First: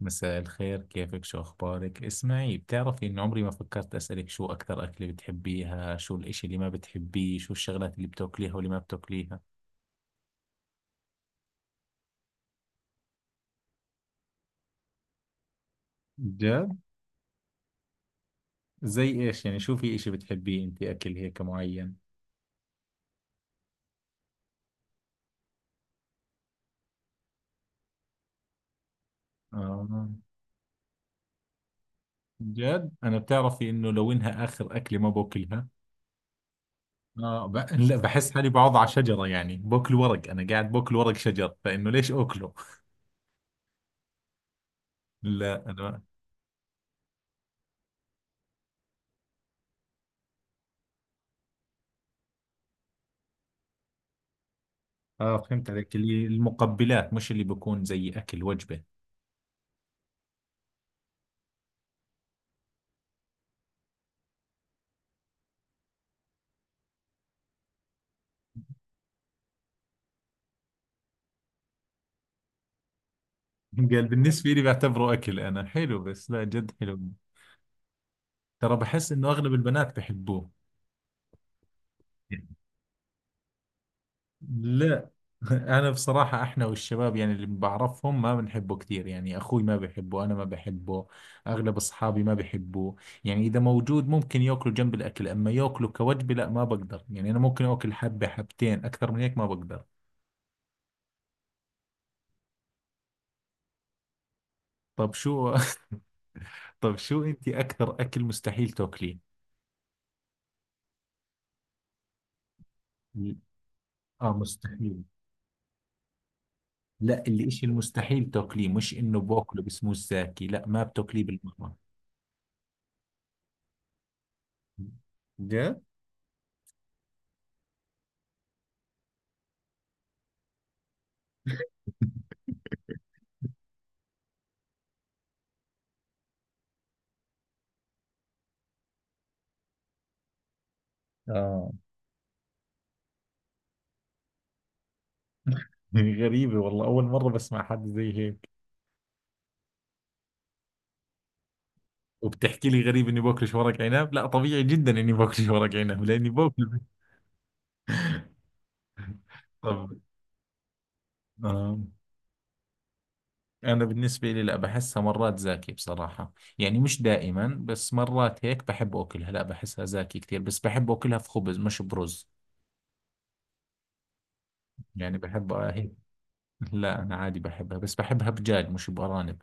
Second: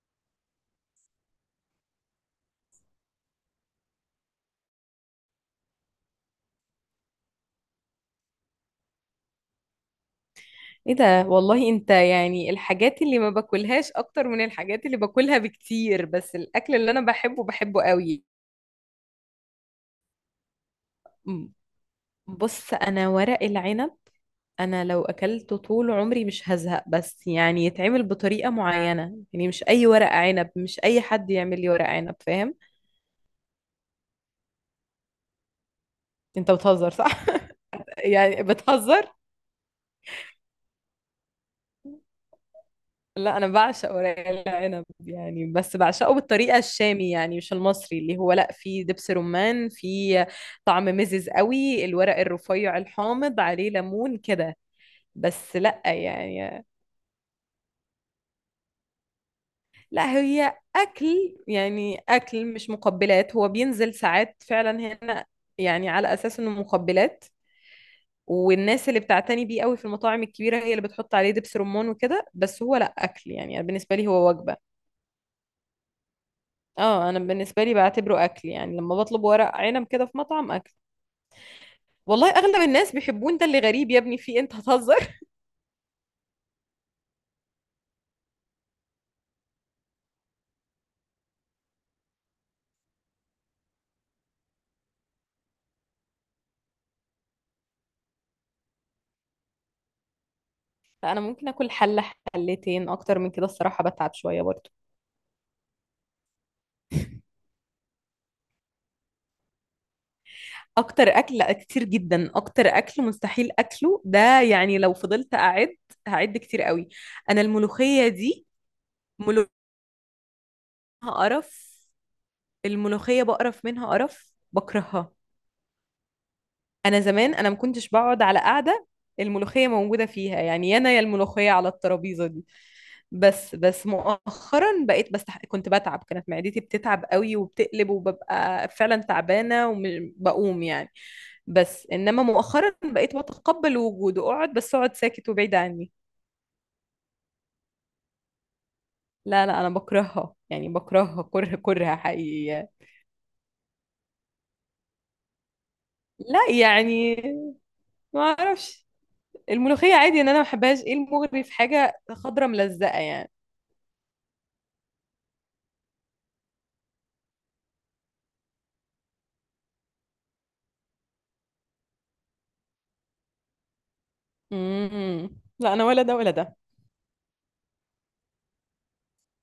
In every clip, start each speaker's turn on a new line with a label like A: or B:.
A: مساء الخير، كيفك؟ شو أخبارك؟ اسمعي، بتعرفي إن عمري ما فكرت أسألك شو أكثر أكلة بتحبيها، شو الإشي اللي ما بتحبيه، شو الشغلات اللي بتاكليها واللي ما بتاكليها؟
B: ايه ده والله، انت يعني الحاجات اللي ما باكلهاش اكتر من الحاجات اللي باكلها بكتير، بس
A: جد؟
B: الاكل اللي انا بحبه بحبه قوي.
A: زي إيش يعني؟ شو في إشي بتحبيه أنت، أكل هيك
B: م-
A: معين؟
B: بص انا ورق العنب، انا لو اكلته طول عمري مش هزهق، بس يعني يتعمل بطريقة معينة. يعني مش اي ورق
A: آه.
B: عنب، مش اي حد يعمل لي ورق عنب، فاهم؟
A: جد؟ أنا بتعرفي إنه لو إنها آخر أكلة ما باكلها.
B: انت بتهزر صح؟
A: آه لا، بحس
B: يعني
A: حالي بقعد على
B: بتهزر.
A: شجرة، يعني باكل ورق، أنا قاعد باكل ورق شجر، فإنه ليش أكله؟
B: لا انا بعشق ورق العنب يعني،
A: لا
B: بس
A: أنا.
B: بعشقه بالطريقه الشامي، يعني مش المصري اللي هو لا فيه دبس رمان، فيه طعم مزز قوي، الورق الرفيع الحامض عليه ليمون كده.
A: آه
B: بس
A: فهمت
B: لا
A: عليك، اللي
B: يعني.
A: المقبلات مش اللي بكون زي أكل وجبة.
B: لا هي اكل يعني، اكل مش مقبلات، هو بينزل ساعات فعلا هنا يعني على اساس انه مقبلات. والناس اللي بتعتني بيه قوي في المطاعم الكبيره هي اللي بتحط عليه دبس رمان وكده، بس هو لا اكل يعني، أنا بالنسبه لي
A: قال
B: هو
A: بالنسبة
B: وجبه.
A: لي بعتبره أكل. أنا حلو بس لا جد حلو.
B: اه انا بالنسبه لي بعتبره اكل،
A: ترى
B: يعني لما
A: بحس
B: بطلب
A: إنه أغلب
B: ورق عنب
A: البنات
B: كده في
A: بحبوه.
B: مطعم اكل. والله اغلب الناس بيحبون ده، اللي غريب يا ابني في إيه؟ انت
A: لا.
B: هتهزر؟
A: أنا بصراحة إحنا والشباب يعني اللي بعرفهم ما بنحبه كثير، يعني أخوي ما بحبه، أنا ما بحبه. أغلب أصحابي ما بحبوه. يعني إذا موجود ممكن يأكله جنب الأكل، أما يأكله كوجبة لا، ما بقدر. يعني أنا ممكن أكل حبة حبتين، أكثر من هيك ما بقدر.
B: فانا ممكن اكل حله حلتين، اكتر من كده الصراحه بتعب شويه برضو.
A: طب شو. طب شو أنت أكثر أكل مستحيل تاكليه؟
B: اكتر اكل، لا كتير جدا اكتر اكل مستحيل اكله
A: آه
B: ده، يعني لو
A: مستحيل.
B: فضلت اعد هعد كتير قوي.
A: لا
B: انا
A: الإشي
B: الملوخيه
A: المستحيل
B: دي،
A: تاكليه، مش إنه
B: ملوخية،
A: باكله بسموه الزاكي لا، ما بتاكليه بالمرة.
B: قرف. الملوخيه بقرف منها، قرف، بكرهها.
A: جد؟
B: انا زمان انا ما كنتش بقعد على قعده الملوخيه موجوده فيها، يعني يا انا يا الملوخيه على الترابيزه دي. بس مؤخرا بقيت، بس كنت بتعب، كانت معدتي بتتعب قوي وبتقلب وببقى فعلا تعبانة وبقوم يعني.
A: آه.
B: بس انما مؤخرا بقيت بتقبل وجوده، اقعد بس اقعد ساكت وبعيد عني.
A: غريبة والله، أول مرة بسمع حد زي هيك.
B: لا لا، انا بكرهها يعني، بكرهها كره كره حقيقي
A: وبتحكي
B: يعني.
A: لي غريب إني باكلش ورق عنب، لا طبيعي جدا إني باكلش ورق عنب لأني
B: لا
A: باكل.
B: يعني ما اعرفش،
A: طب.
B: الملوخية عادي ان انا ما بحبهاش، ايه المغري في
A: آه.
B: حاجة خضرة ملزقة يعني؟
A: أنا بالنسبة لي لا، بحسها مرات زاكي بصراحة. يعني مش دائما بس مرات هيك بحب أكلها، لا بحسها زاكي كثير بس بحب أكلها في خبز مش برز. يعني
B: امم،
A: بحب
B: لا انا
A: هيك.
B: ولا ده ولا ده.
A: لا أنا عادي بحبها بس بحبها بجاج مش بأرانب.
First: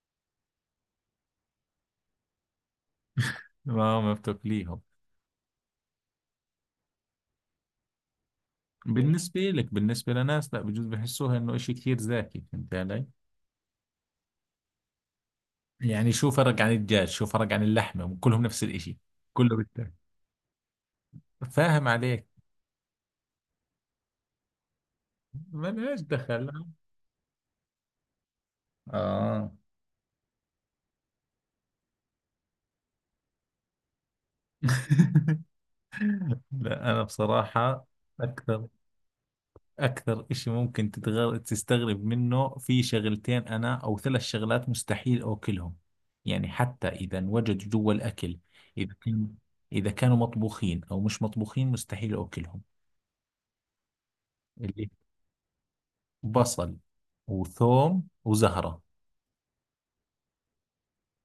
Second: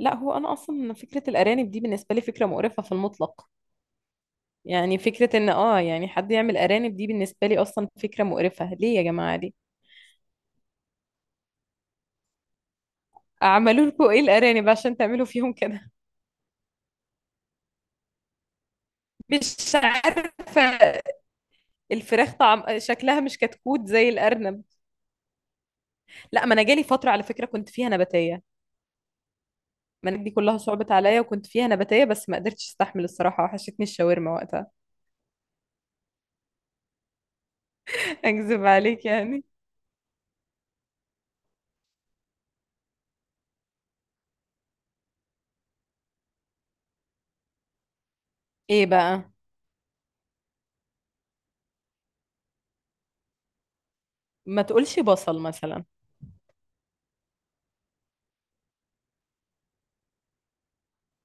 B: لا هو انا اصلا فكرة الارانب دي بالنسبة لي فكرة مقرفة في المطلق.
A: ما بتاكليهم؟
B: يعني فكرة ان اه يعني حد يعمل ارانب دي بالنسبة لي اصلا فكرة مقرفة، ليه يا جماعة
A: بالنسبة
B: دي؟
A: لك، بالنسبة لناس لا بجوز بحسوها انه اشي كثير زاكي، فهمت علي؟
B: اعملوا لكم ايه الارانب عشان تعملوا فيهم كده؟
A: يعني شو فرق عن الدجاج، شو فرق عن اللحمة، كلهم نفس الاشي. كله
B: مش
A: بالتاكل.
B: عارفة.
A: فاهم عليك.
B: الفراخ طعم، شكلها مش كتكوت زي الارنب.
A: ما ليش
B: لا
A: دخل.
B: ما انا جالي فترة على فكرة كنت فيها نباتية.
A: اه.
B: ما أنا دي كلها صعبت عليا وكنت فيها نباتية، بس ما قدرتش استحمل الصراحة، وحشتني الشاورما وقتها.
A: لا انا بصراحة
B: اكذب
A: اكثر.
B: عليك يعني.
A: أكثر إشي ممكن تستغرب منه في شغلتين أنا أو ثلاث شغلات مستحيل أكلهم. يعني حتى إذا انوجدوا جوا الأكل.
B: ايه
A: إذا
B: بقى؟
A: كان... إذا كانوا مطبوخين أو مش مطبوخين مستحيل أكلهم.
B: ما
A: اللي
B: تقولش بصل مثلا.
A: بصل وثوم وزهرة،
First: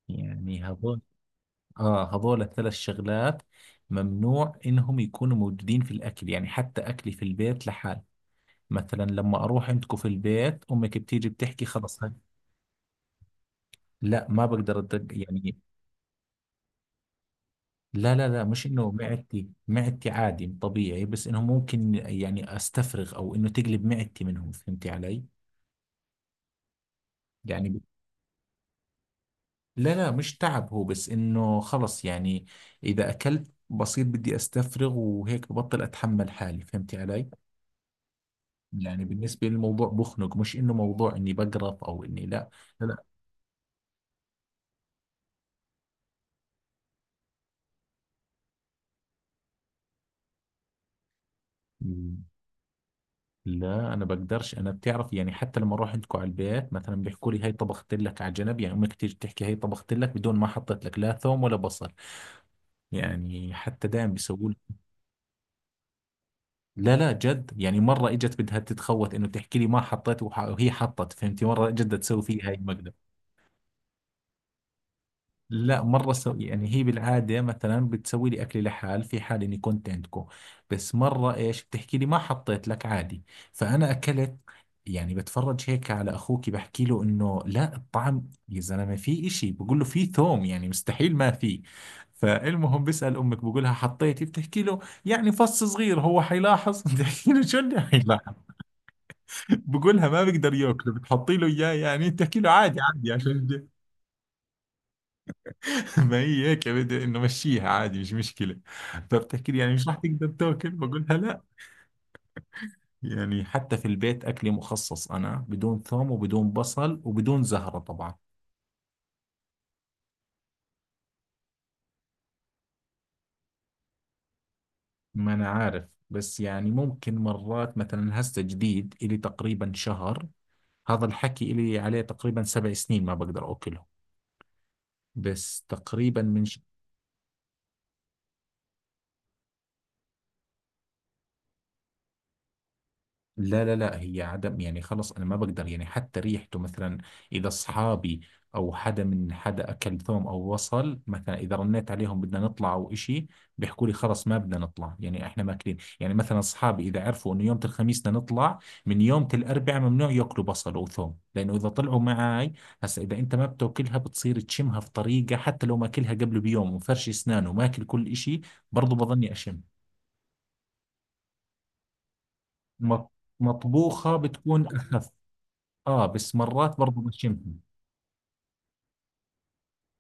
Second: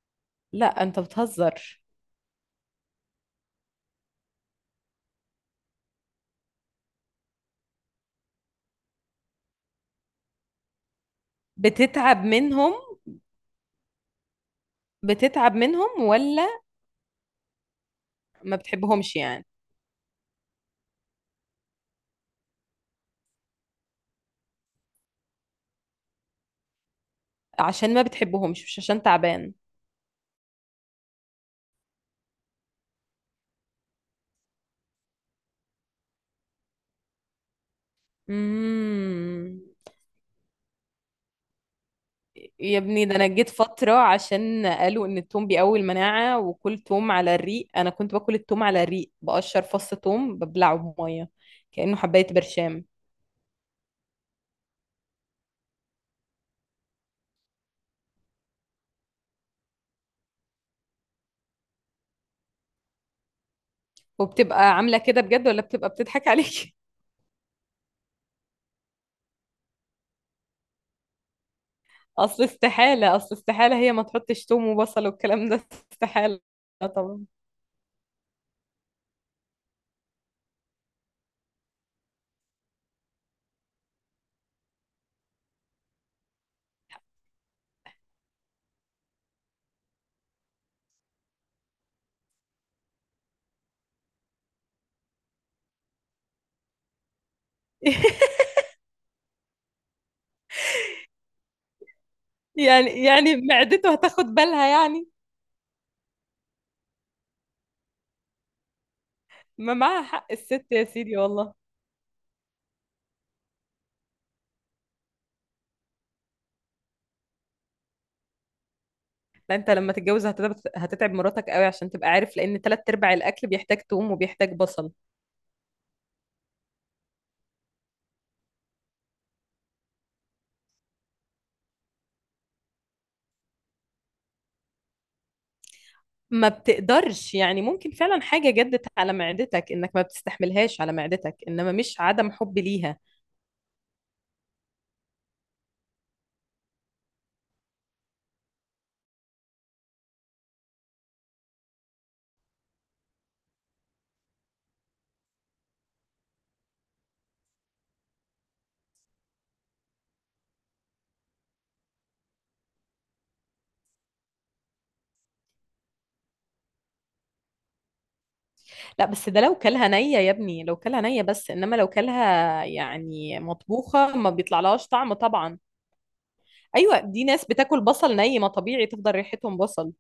A: يعني
B: لا انت
A: هذول.
B: بتهزر.
A: آه هذول الثلاث شغلات ممنوع إنهم يكونوا موجودين في الأكل، يعني حتى أكلي في البيت لحال. مثلا لما أروح عندكم في البيت، أمك بتيجي بتحكي خلص هاي.
B: بتتعب منهم؟
A: لا ما بقدر أدق
B: بتتعب
A: يعني.
B: منهم ولا
A: لا لا لا،
B: ما
A: مش انه
B: بتحبهمش يعني؟
A: معدتي، معدتي عادي طبيعي، بس انه ممكن يعني استفرغ او انه تقلب معدتي منهم، فهمتي علي؟ يعني ب-
B: عشان ما بتحبهمش مش عشان تعبان.
A: لا لا، مش تعب هو، بس انه خلص يعني. اذا اكلت بصير بدي استفرغ وهيك ببطل اتحمل حالي، فهمتي علي؟ يعني بالنسبة
B: امم.
A: للموضوع بخنق، مش انه موضوع اني بقرف او اني لا.
B: يا
A: لا لا.
B: ابني ده انا جيت فترة عشان قالوا ان التوم بيقوي المناعة، وكل توم على الريق، انا كنت باكل التوم على الريق، بقشر فص توم ببلعه بمية كأنه
A: مم.
B: حباية برشام.
A: لا انا بقدرش، انا بتعرف يعني حتى لما اروح عندكم على البيت مثلا بيحكوا لي هاي طبخت لك على جنب، يعني امك تيجي تحكي هاي طبخت لك بدون ما حطيت لك لا ثوم ولا بصل. يعني حتى دايم بيسووا لي-
B: وبتبقى عاملة كده بجد ولا بتبقى بتضحك عليك؟
A: لا لا جد يعني، مرة اجت بدها تتخوت انه تحكي لي ما حطيت وهي حطت، فهمتي؟ مرة جد تسوي
B: اصل
A: فيها هاي المقدر.
B: استحالة، اصل استحالة هي ما تحطش توم وبصل والكلام ده.
A: لا مرة سو...
B: استحالة
A: يعني هي
B: طبعا.
A: بالعادة مثلا بتسوي لي أكلي لحال في حال إني كنت عندكم. بس مرة إيش بتحكي لي ما حطيت لك عادي. فأنا أكلت. يعني بتفرج هيك على أخوك بحكي له إنه لا الطعم، يا زلمة في إشي، بقول له في ثوم، يعني مستحيل ما في. فالمهم بسأل أمك بقول لها حطيتي، بتحكي له يعني فص صغير هو حيلاحظ. بتحكي له شو اللي حيلاحظ. بقول لها ما بقدر ياكله، بتحطي له إياه يعني، بتحكي له عادي
B: يعني
A: عادي
B: يعني
A: عشان.
B: معدته هتاخد بالها يعني.
A: ما هي هيك يا، بدي انه مشيها عادي مش مشكله. فبتحكي لي يعني
B: ما
A: مش رح
B: معاها
A: تقدر
B: حق الست
A: تاكل،
B: يا
A: بقولها
B: سيدي
A: لا.
B: والله.
A: يعني حتى في البيت اكلي مخصص انا بدون ثوم وبدون بصل وبدون زهره طبعا.
B: لا انت لما تتجوز هتتعب، هتتعب مراتك قوي، عشان تبقى عارف لان تلات ارباع الاكل بيحتاج توم وبيحتاج بصل.
A: ما انا عارف، بس يعني ممكن مرات مثلا هسه جديد، الي تقريبا شهر. هذا الحكي الي عليه تقريبا 7 سنين ما بقدر اكله. بس تقريبا من
B: ما بتقدرش يعني، ممكن فعلا حاجه جدت على معدتك انك ما بتستحملهاش على معدتك، انما مش عدم حب ليها.
A: لا لا لا، هي عدم يعني خلص، انا ما بقدر. يعني حتى ريحته مثلا، اذا اصحابي او حدا من حدا اكل ثوم او وصل مثلا، اذا رنيت عليهم بدنا نطلع او اشي، بيحكوا لي خلص ما بدنا نطلع، يعني احنا ماكلين. يعني مثلا اصحابي اذا عرفوا انه يوم الخميس بدنا نطلع، من يوم الاربعاء ممنوع ياكلوا بصل او ثوم، لانه اذا طلعوا معاي، هسا اذا انت ما بتاكلها بتصير تشمها في طريقة، حتى لو ماكلها قبل بيوم ومفرش اسنانه وماكل كل اشي، برضه
B: لا بس
A: بظني
B: ده لو
A: اشم.
B: كلها نيه يا ابني، لو كلها نيه، بس انما لو كلها
A: مط-
B: يعني
A: مطبوخة
B: مطبوخه ما
A: بتكون
B: بيطلعلهاش
A: اخف.
B: طعم طبعا.
A: اه بس مرات
B: ايوه
A: برضو
B: دي ناس
A: بشمهم.
B: بتاكل بصل ني، ما طبيعي تفضل ريحتهم بصل.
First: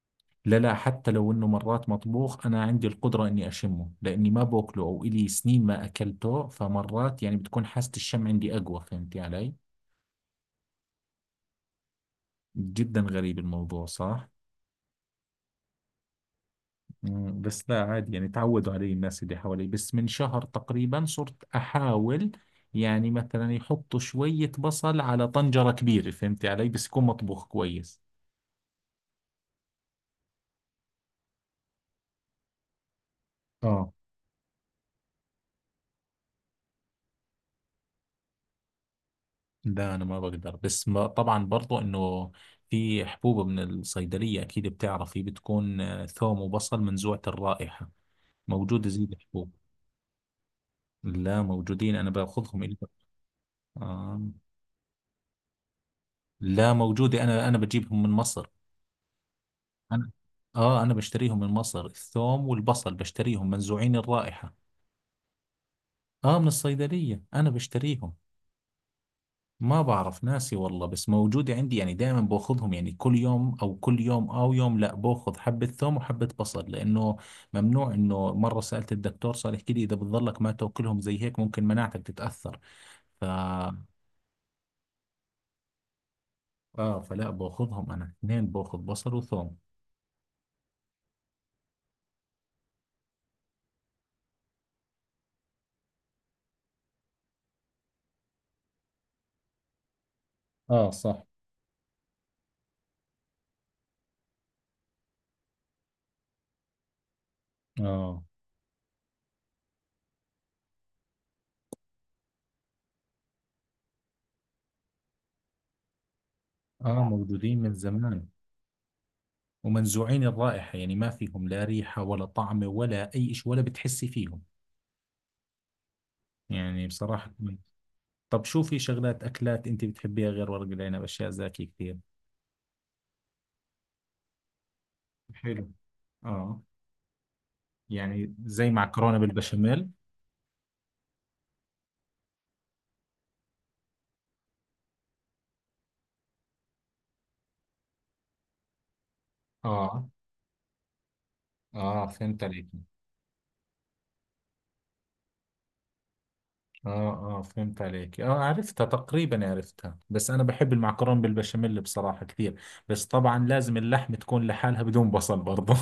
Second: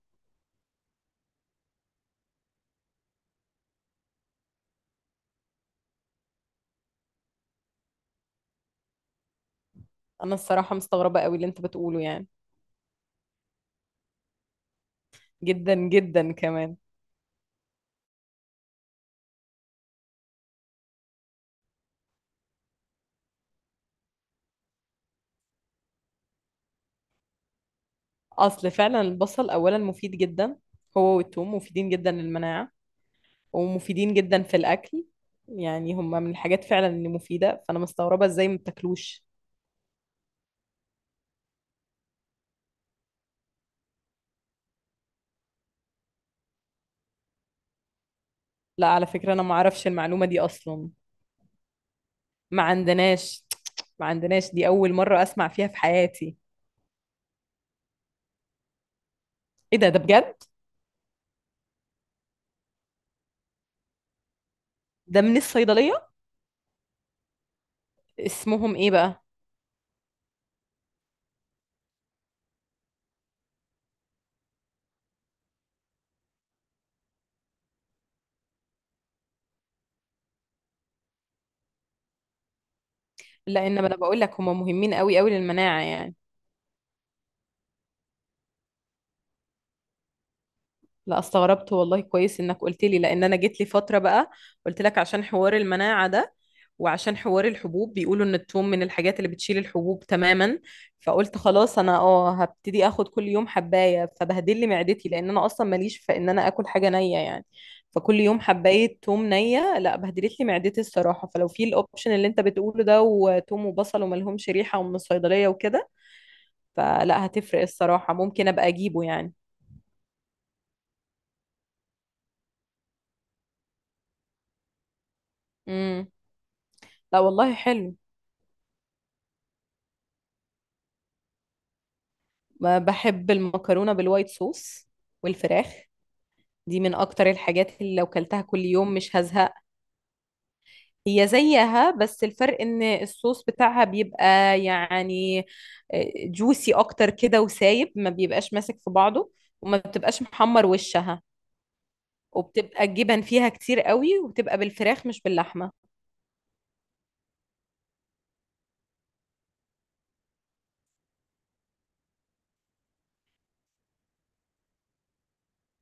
A: لا لا، حتى لو انه مرات مطبوخ انا عندي القدرة اني اشمه، لاني ما باكله او الي سنين ما اكلته، فمرات يعني بتكون حاسة الشم عندي اقوى، فهمتي علي؟
B: انا الصراحه مستغربه قوي اللي انت بتقوله يعني.
A: جدا غريب الموضوع، صح.
B: جدا جدا كمان.
A: مم، بس لا عادي، يعني تعودوا علي الناس اللي حوالي. بس من شهر تقريبا صرت احاول، يعني مثلا يحطوا شوية بصل على طنجرة كبيرة، فهمتي علي، بس يكون مطبوخ كويس.
B: اصل فعلا البصل اولا مفيد جدا، هو والثوم مفيدين جدا للمناعة،
A: اه.
B: ومفيدين جدا في الاكل. يعني هما من الحاجات فعلا اللي مفيدة، فانا مستغربة ازاي ما بتاكلوش.
A: ده انا ما بقدر، بس ما طبعا برضو انه في حبوب من الصيدليه اكيد بتعرفي بتكون آه، ثوم وبصل منزوعه الرائحه،
B: لا
A: موجوده زي
B: على فكرة انا
A: الحبوب.
B: ما اعرفش المعلومة دي اصلا.
A: لا موجودين، انا باخذهم
B: ما
A: الي.
B: عندناش. ما
A: آه.
B: عندناش، دي اول مرة اسمع فيها في حياتي.
A: لا موجوده، انا بجيبهم من مصر.
B: ايه ده، ده
A: انا
B: بجد؟
A: اه، بشتريهم من مصر الثوم والبصل، بشتريهم منزوعين الرائحه.
B: ده من الصيدلية؟
A: اه من الصيدليه انا بشتريهم.
B: اسمهم ايه بقى؟
A: ما بعرف ناسي والله، بس موجودة عندي، يعني دائما باخذهم يعني كل يوم او كل يوم او يوم لا، باخذ حبة ثوم وحبة بصل، لانه ممنوع. انه مرة سألت الدكتور صار يحكي لي اذا بتضلك ما تاكلهم زي هيك ممكن مناعتك تتأثر. ف
B: لا انما انا بقول لك هما مهمين قوي قوي للمناعة يعني.
A: اه فلا باخذهم انا اثنين، باخذ بصل وثوم.
B: لا استغربت والله، كويس انك قلت لي، لان انا جيت لي فتره بقى، قلت لك عشان حوار المناعه ده، وعشان حوار الحبوب بيقولوا ان الثوم من الحاجات اللي بتشيل الحبوب تماما.
A: اه صح.
B: فقلت خلاص انا اه هبتدي اخد كل يوم حبايه، فبهدل لي معدتي، لان انا اصلا ماليش في ان انا اكل حاجه نيه يعني. فكل
A: اه
B: يوم حبايه ثوم نيه، لا بهدلت لي معدتي الصراحه. فلو في الاوبشن اللي انت بتقوله ده، وثوم وبصل وملهمش ريحه ومن الصيدليه وكده،
A: اه
B: فلا هتفرق
A: موجودين من
B: الصراحه،
A: زمان،
B: ممكن ابقى اجيبه يعني.
A: ومنزوعين الرائحة، يعني ما فيهم لا ريحة ولا طعم ولا اي شيء ولا بتحسي فيهم.
B: امم.
A: يعني
B: لا
A: بصراحة.
B: والله حلو.
A: طب شو في شغلات أكلات أنت بتحبيها غير ورق العنب، أشياء زاكية كثير؟
B: ما بحب المكرونة بالوايت صوص
A: حلو.
B: والفراخ،
A: آه.
B: دي من اكتر الحاجات اللي لو
A: يعني
B: كلتها كل
A: زي
B: يوم مش
A: معكرونة
B: هزهق.
A: بالبشاميل.
B: هي زيها بس الفرق ان الصوص بتاعها بيبقى يعني جوسي اكتر كده وسايب، ما بيبقاش ماسك في بعضه، وما
A: اه
B: بتبقاش محمر وشها،
A: اه فهمت عليك.
B: وبتبقى الجبن فيها كتير قوي، وبتبقى بالفراخ مش باللحمة.
A: آه آه فهمت عليك، آه عرفتها تقريبا، عرفتها، بس أنا بحب المعكرونة بالبشاميل بصراحة كثير. بس طبعا لازم اللحم تكون لحالها بدون بصل برضه.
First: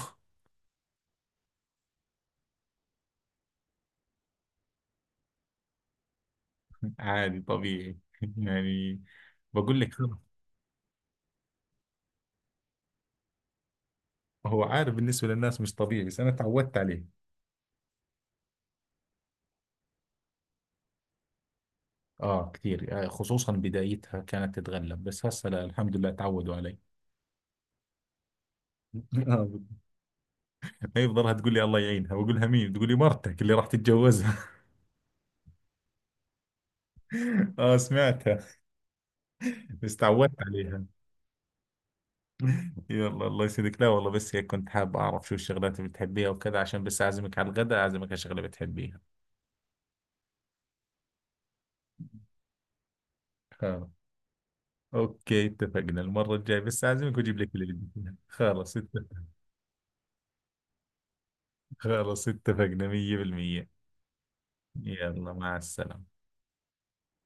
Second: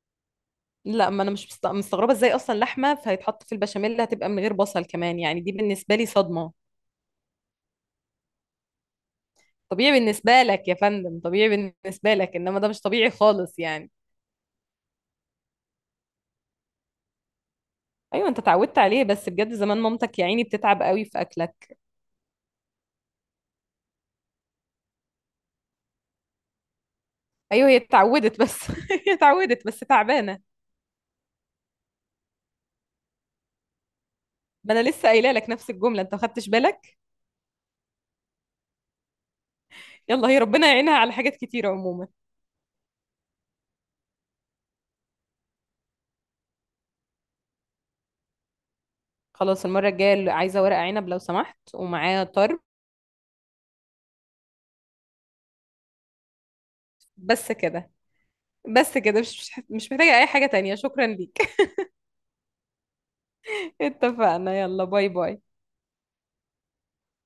B: لا ما انا مش مستغربة ازاي اصلا لحمة فهيتحط في البشاميل هتبقى من غير بصل كمان يعني، دي بالنسبة لي صدمة.
A: عادي طبيعي، يعني بقول لك.
B: طبيعي بالنسبة لك يا فندم، طبيعي بالنسبة لك انما ده مش طبيعي خالص يعني.
A: هو عارف بالنسبة للناس مش طبيعي، بس أنا تعودت عليه.
B: ايوه انت اتعودت عليه، بس بجد زمان مامتك يا عيني بتتعب قوي في اكلك.
A: آه كثير، آه، خصوصا بدايتها كانت تتغلب، بس هسه لا الحمد لله تعودوا علي.
B: ايوه هي اتعودت بس هي
A: آه،
B: اتعودت بس تعبانة.
A: هي بضلها تقول لي الله يعينها، بقول لها مين، تقول لي مرتك اللي راح تتجوزها.
B: ما انا لسه قايله لك نفس الجملة، انت ما خدتش بالك.
A: آه سمعتها. بس
B: يلا
A: تعودت
B: هي ربنا
A: عليها.
B: يعينها على حاجات كتيرة عموما.
A: يلا الله يسعدك. لا والله بس هيك كنت حاب أعرف شو الشغلات اللي بتحبيها وكذا، عشان بس أعزمك على الغداء، أعزمك على شغلة بتحبيها.
B: خلاص المرة الجاية اللي عايزة ورق عنب لو سمحت ومعاه طرب.
A: خلاص. أوكي اتفقنا، المرة الجاية بس أعزمك وأجيب
B: بس
A: لك اللي بدك
B: كده،
A: إياه. خلاص
B: بس
A: اتفق.
B: كده مش محتاجة اي حاجة تانية، شكرا ليك.
A: خلاص اتفقنا 100%.
B: اتفقنا، يلا باي
A: يلا
B: باي.
A: مع السلامة.